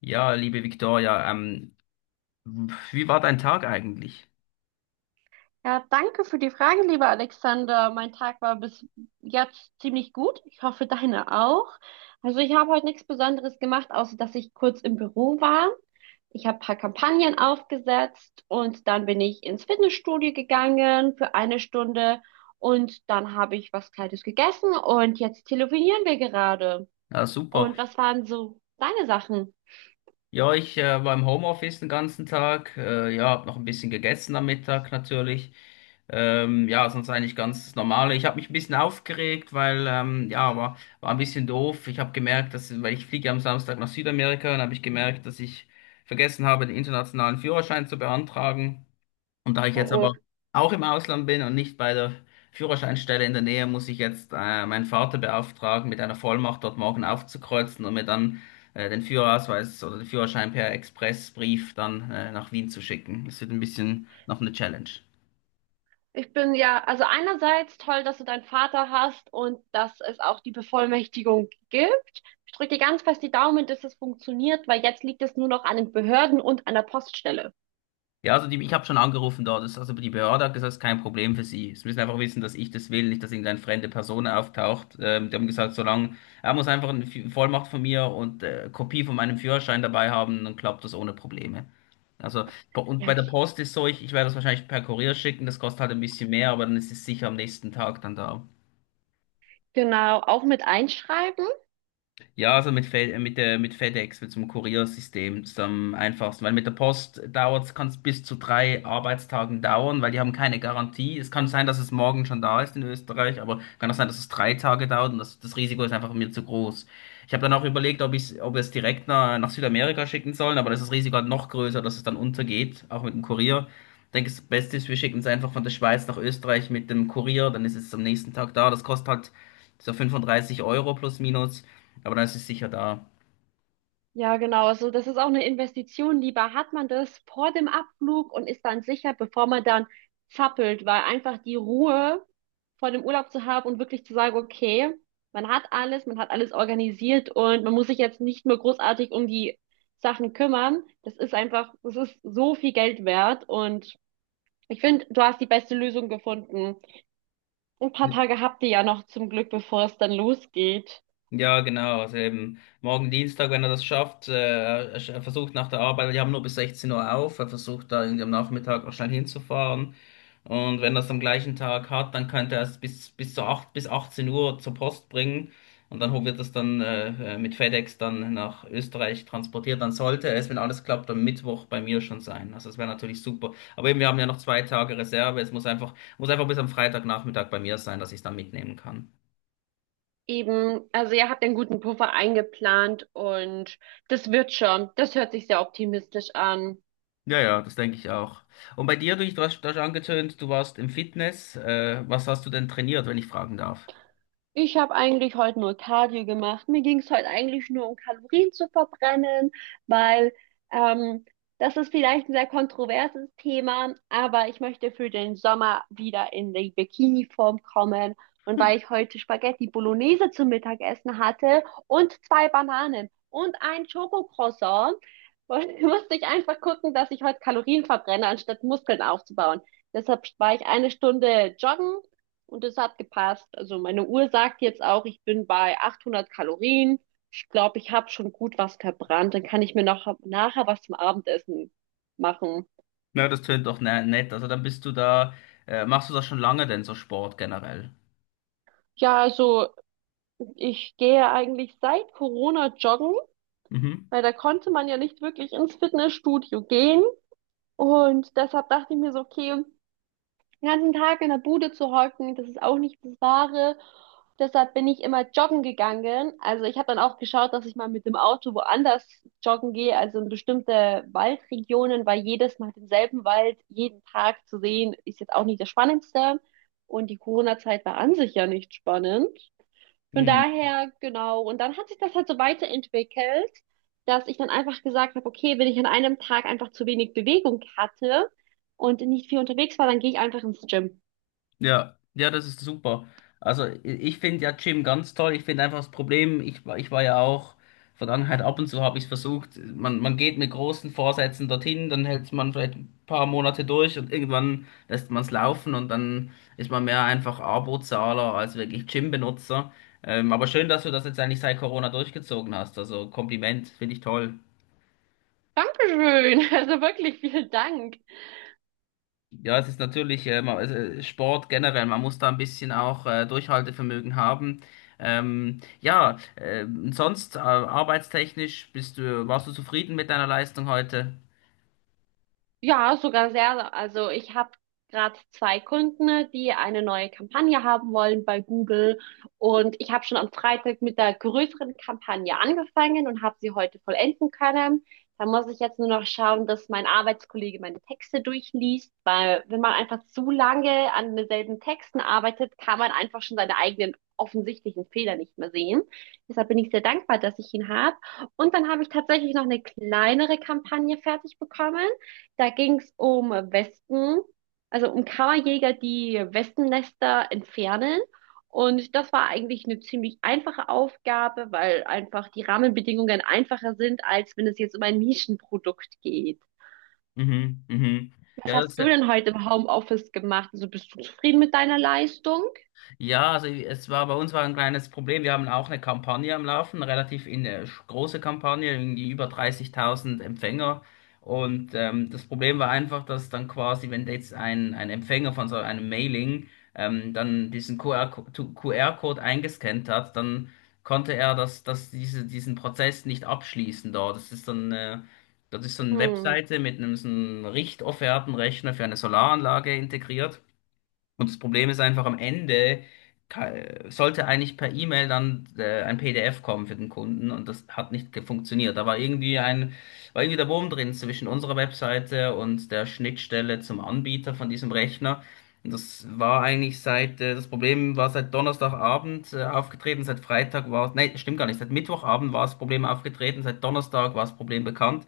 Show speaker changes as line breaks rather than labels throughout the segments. Ja, liebe Victoria, wie war dein Tag eigentlich?
Ja, danke für die Frage, lieber Alexander. Mein Tag war bis jetzt ziemlich gut. Ich hoffe, deine auch. Also ich habe heute nichts Besonderes gemacht, außer dass ich kurz im Büro war. Ich habe ein paar Kampagnen aufgesetzt und dann bin ich ins Fitnessstudio gegangen für eine Stunde und dann habe ich was Kleines gegessen und jetzt telefonieren wir gerade.
Ja, super.
Und was waren so deine Sachen?
Ja, ich war im Homeoffice den ganzen Tag. Ja, hab noch ein bisschen gegessen am Mittag natürlich. Ja, sonst eigentlich ganz normal. Ich habe mich ein bisschen aufgeregt, weil ja, war ein bisschen doof. Ich habe gemerkt, dass, weil ich fliege ja am Samstag nach Südamerika, dann habe ich gemerkt, dass ich vergessen habe, den internationalen Führerschein zu beantragen. Und da ich
Oh,
jetzt
oh.
aber auch im Ausland bin und nicht bei der Führerscheinstelle in der Nähe, muss ich jetzt meinen Vater beauftragen, mit einer Vollmacht dort morgen aufzukreuzen und mir dann den Führerausweis oder den Führerschein per Expressbrief dann nach Wien zu schicken. Das wird ein bisschen noch eine Challenge.
Ich bin ja, also einerseits toll, dass du deinen Vater hast und dass es auch die Bevollmächtigung gibt. Ich drücke dir ganz fest die Daumen, dass es funktioniert, weil jetzt liegt es nur noch an den Behörden und an der Poststelle.
Ja, also die, ich habe schon angerufen dort. Das, also die Behörde hat gesagt, es ist kein Problem für sie. Sie müssen einfach wissen, dass ich das will, nicht, dass irgendeine fremde Person auftaucht. Die haben gesagt, solange er muss einfach eine Vollmacht von mir und Kopie von meinem Führerschein dabei haben, dann klappt das ohne Probleme. Also, und
Ja,
bei der
okay.
Post ist so, ich werde das wahrscheinlich per Kurier schicken, das kostet halt ein bisschen mehr, aber dann ist es sicher am nächsten Tag dann da.
Genau, auch mit einschreiben.
Ja, also mit FedEx, mit so einem Kuriersystem, ist am einfachsten. Weil mit der Post dauert kann es bis zu drei Arbeitstagen dauern, weil die haben keine Garantie. Es kann sein, dass es morgen schon da ist in Österreich, aber kann auch sein, dass es drei Tage dauert und das Risiko ist einfach mir zu groß. Ich habe dann auch überlegt, ob ich, ob wir es direkt nach Südamerika schicken sollen, aber das ist das Risiko halt noch größer, dass es dann untergeht, auch mit dem Kurier. Ich denke, das Beste ist, wir schicken es einfach von der Schweiz nach Österreich mit dem Kurier, dann ist es am nächsten Tag da. Das kostet halt so 35 Euro plus minus. Aber dann ist es sicher da.
Ja, genau. Also das ist auch eine Investition. Lieber hat man das vor dem Abflug und ist dann sicher, bevor man dann zappelt, weil einfach die Ruhe vor dem Urlaub zu haben und wirklich zu sagen, okay, man hat alles organisiert und man muss sich jetzt nicht mehr großartig um die Sachen kümmern. Das ist einfach, das ist so viel Geld wert und ich finde, du hast die beste Lösung gefunden. Ein paar Tage habt ihr ja noch zum Glück, bevor es dann losgeht.
Ja, genau. Also eben morgen Dienstag, wenn er das schafft, er versucht nach der Arbeit, wir haben nur bis 16 Uhr auf, er versucht da irgendwie am Nachmittag noch schnell hinzufahren. Und wenn er es am gleichen Tag hat, dann könnte er es bis zu 8 bis 18 Uhr zur Post bringen. Und dann wird es dann mit FedEx dann nach Österreich transportiert. Dann sollte es, wenn alles klappt, am Mittwoch bei mir schon sein. Also das wäre natürlich super. Aber eben, wir haben ja noch zwei Tage Reserve. Muss einfach bis am Freitagnachmittag bei mir sein, dass ich es dann mitnehmen kann.
Eben, also ihr habt einen guten Puffer eingeplant und das wird schon. Das hört sich sehr optimistisch an.
Ja, ja, das denke ich auch. Und bei dir, du hast angetönt, du warst im Fitness. Was hast du denn trainiert, wenn ich fragen darf?
Ich habe eigentlich heute nur Cardio gemacht. Mir ging es heute eigentlich nur um Kalorien zu verbrennen, weil ähm, das ist vielleicht ein sehr kontroverses Thema, aber ich möchte für den Sommer wieder in die Bikini-Form kommen. Und weil ich heute Spaghetti Bolognese zum Mittagessen hatte und zwei Bananen und ein Schokocroissant, musste ich einfach gucken, dass ich heute Kalorien verbrenne, anstatt Muskeln aufzubauen. Deshalb war ich eine Stunde joggen und es hat gepasst. Also meine Uhr sagt jetzt auch, ich bin bei 800 Kalorien. Ich glaube, ich habe schon gut was verbrannt. Dann kann ich mir noch nachher was zum Abendessen machen.
Na, das tönt doch ne nett. Also dann bist du da, machst du das schon lange denn, so Sport generell?
Ja, also ich gehe eigentlich seit Corona joggen, weil da konnte man ja nicht wirklich ins Fitnessstudio gehen. Und deshalb dachte ich mir so, okay, den ganzen Tag in der Bude zu hocken, das ist auch nicht das Wahre. Deshalb bin ich immer joggen gegangen. Also ich habe dann auch geschaut, dass ich mal mit dem Auto woanders joggen gehe, also in bestimmte Waldregionen, weil jedes Mal denselben Wald jeden Tag zu sehen, ist jetzt auch nicht das Spannendste. Und die Corona-Zeit war an sich ja nicht spannend. Von
Mhm.
daher, genau. Und dann hat sich das halt so weiterentwickelt, dass ich dann einfach gesagt habe, okay, wenn ich an einem Tag einfach zu wenig Bewegung hatte und nicht viel unterwegs war, dann gehe ich einfach ins Gym.
Ja, ja, das ist super. Also ich finde ja Gym ganz toll. Ich finde einfach das Problem, ich war ja auch, Vergangenheit ab und zu habe ich es versucht, man geht mit großen Vorsätzen dorthin, dann hält man vielleicht ein paar Monate durch und irgendwann lässt man es laufen und dann ist man mehr einfach Abozahler als wirklich Gym-Benutzer. Aber schön, dass du das jetzt eigentlich seit Corona durchgezogen hast. Also Kompliment, finde ich toll.
Dankeschön. Also wirklich vielen Dank.
Ja, es ist natürlich Sport generell, man muss da ein bisschen auch Durchhaltevermögen haben. Ja, Sonst arbeitstechnisch warst du zufrieden mit deiner Leistung heute?
Ja, sogar sehr. Also ich habe gerade zwei Kunden, ne, die eine neue Kampagne haben wollen bei Google und ich habe schon am Freitag mit der größeren Kampagne angefangen und habe sie heute vollenden können. Da muss ich jetzt nur noch schauen, dass mein Arbeitskollege meine Texte durchliest, weil wenn man einfach zu lange an denselben Texten arbeitet, kann man einfach schon seine eigenen offensichtlichen Fehler nicht mehr sehen. Deshalb bin ich sehr dankbar, dass ich ihn habe. Und dann habe ich tatsächlich noch eine kleinere Kampagne fertig bekommen. Da ging es um Wespen, also um Kammerjäger, die Wespennester entfernen. Und das war eigentlich eine ziemlich einfache Aufgabe, weil einfach die Rahmenbedingungen einfacher sind, als wenn es jetzt um ein Nischenprodukt geht.
Mhm, mhm.
Was
Ja, das,
hast du denn heute im Homeoffice gemacht? Also bist du zufrieden mit deiner Leistung?
Ja, also es war bei uns war ein kleines Problem. Wir haben auch eine Kampagne am Laufen, eine relativ große Kampagne, irgendwie über 30.000 Empfänger. Und das Problem war einfach, dass dann quasi, wenn jetzt ein Empfänger von so einem Mailing dann diesen QR-Code eingescannt hat, dann konnte er diesen Prozess nicht abschließen dort. Das ist dann, das ist so eine
Hm.
Webseite mit so einem Richtoffertenrechner für eine Solaranlage integriert. Und das Problem ist einfach, am Ende ka- sollte eigentlich per E-Mail dann ein PDF kommen für den Kunden und das hat nicht funktioniert. Da war war irgendwie der Wurm drin zwischen unserer Webseite und der Schnittstelle zum Anbieter von diesem Rechner. Und das war eigentlich das Problem war seit Donnerstagabend aufgetreten, seit Freitag war es, nee, stimmt gar nicht, seit Mittwochabend war das Problem aufgetreten, seit Donnerstag war das Problem bekannt.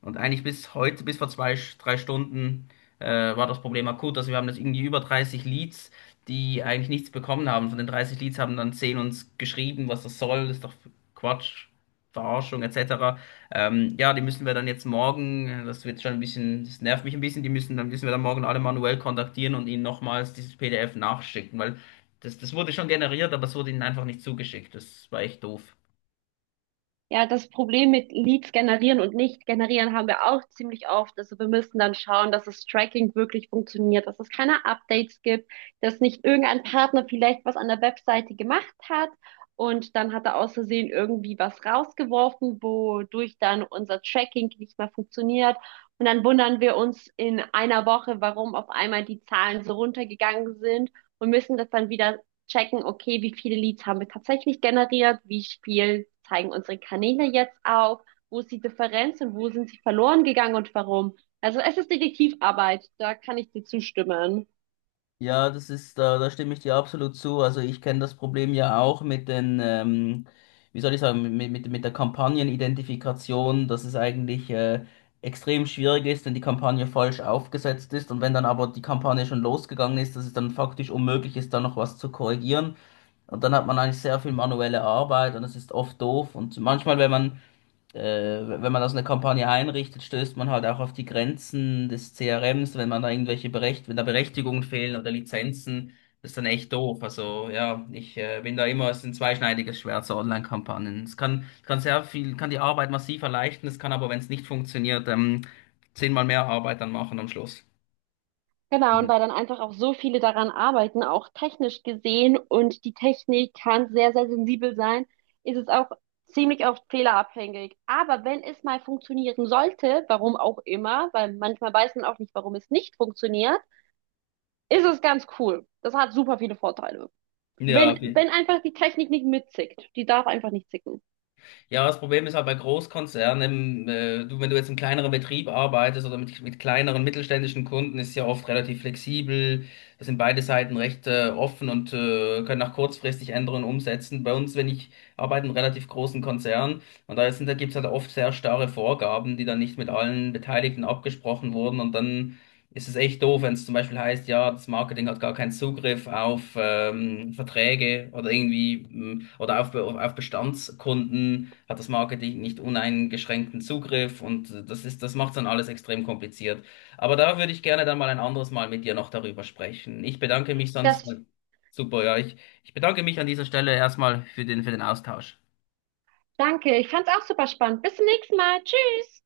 Und eigentlich bis heute, bis vor zwei, drei Stunden war das Problem akut. Also wir haben das irgendwie über 30 Leads, die eigentlich nichts bekommen haben. Von den 30 Leads haben dann 10 uns geschrieben, was das soll, ist doch Quatsch, Verarschung etc. Ja, die müssen wir dann jetzt morgen, das wird schon ein bisschen, das nervt mich ein bisschen, die müssen wir dann morgen alle manuell kontaktieren und ihnen nochmals dieses PDF nachschicken, weil das, das wurde schon generiert, aber es wurde ihnen einfach nicht zugeschickt. Das war echt doof.
Ja, das Problem mit Leads generieren und nicht generieren haben wir auch ziemlich oft. Also wir müssen dann schauen, dass das Tracking wirklich funktioniert, dass es keine Updates gibt, dass nicht irgendein Partner vielleicht was an der Webseite gemacht hat und dann hat er aus Versehen irgendwie was rausgeworfen, wodurch dann unser Tracking nicht mehr funktioniert. Und dann wundern wir uns in einer Woche, warum auf einmal die Zahlen so runtergegangen sind und müssen das dann wieder checken, okay, wie viele Leads haben wir tatsächlich generiert, wie viel zeigen unsere Kanäle jetzt auf, wo ist die Differenz und wo sind sie verloren gegangen und warum. Also es ist Detektivarbeit, da kann ich dir zustimmen.
Ja, das ist, da stimme ich dir absolut zu. Also ich kenne das Problem ja auch mit den, wie soll ich sagen, mit der Kampagnenidentifikation, dass es eigentlich extrem schwierig ist, wenn die Kampagne falsch aufgesetzt ist und wenn dann aber die Kampagne schon losgegangen ist, dass es dann faktisch unmöglich ist, da noch was zu korrigieren. Und dann hat man eigentlich sehr viel manuelle Arbeit und das ist oft doof. Und manchmal, wenn man wenn man das eine Kampagne einrichtet, stößt man halt auch auf die Grenzen des CRMs, wenn man da irgendwelche Berecht wenn da Berechtigungen fehlen oder Lizenzen, das ist dann echt doof. Also ja, ich bin da immer, es ist ein zweischneidiges Schwert, so Online-Kampagnen. Es kann, kann sehr viel, kann die Arbeit massiv erleichtern, es kann aber, wenn es nicht funktioniert, 10-mal mehr Arbeit dann machen am Schluss.
Genau, und weil dann einfach auch so viele daran arbeiten, auch technisch gesehen, und die Technik kann sehr, sehr sensibel sein, ist es auch ziemlich oft fehlerabhängig. Aber wenn es mal funktionieren sollte, warum auch immer, weil manchmal weiß man auch nicht, warum es nicht funktioniert, ist es ganz cool. Das hat super viele Vorteile.
Ja,
Wenn, wenn einfach die Technik nicht mitzickt. Die darf einfach nicht zicken.
ja, das Problem ist halt bei Großkonzernen, wenn du jetzt im kleineren Betrieb arbeitest oder mit kleineren mittelständischen Kunden, ist es ja oft relativ flexibel. Da sind beide Seiten recht offen und können auch kurzfristig Änderungen umsetzen. Bei uns, wenn ich arbeite in einem relativ großen Konzern und da gibt es halt oft sehr starre Vorgaben, die dann nicht mit allen Beteiligten abgesprochen wurden und dann ist es echt doof, wenn es zum Beispiel heißt, ja, das Marketing hat gar keinen Zugriff auf Verträge oder oder auf, auf Bestandskunden hat das Marketing nicht uneingeschränkten Zugriff und das ist, das macht dann alles extrem kompliziert. Aber da würde ich gerne dann mal ein anderes Mal mit dir noch darüber sprechen. Ich bedanke mich sonst.
Das,
Super, ich bedanke mich an dieser Stelle erstmal für den Austausch.
danke. Ich fand's auch super spannend. Bis zum nächsten Mal. Tschüss.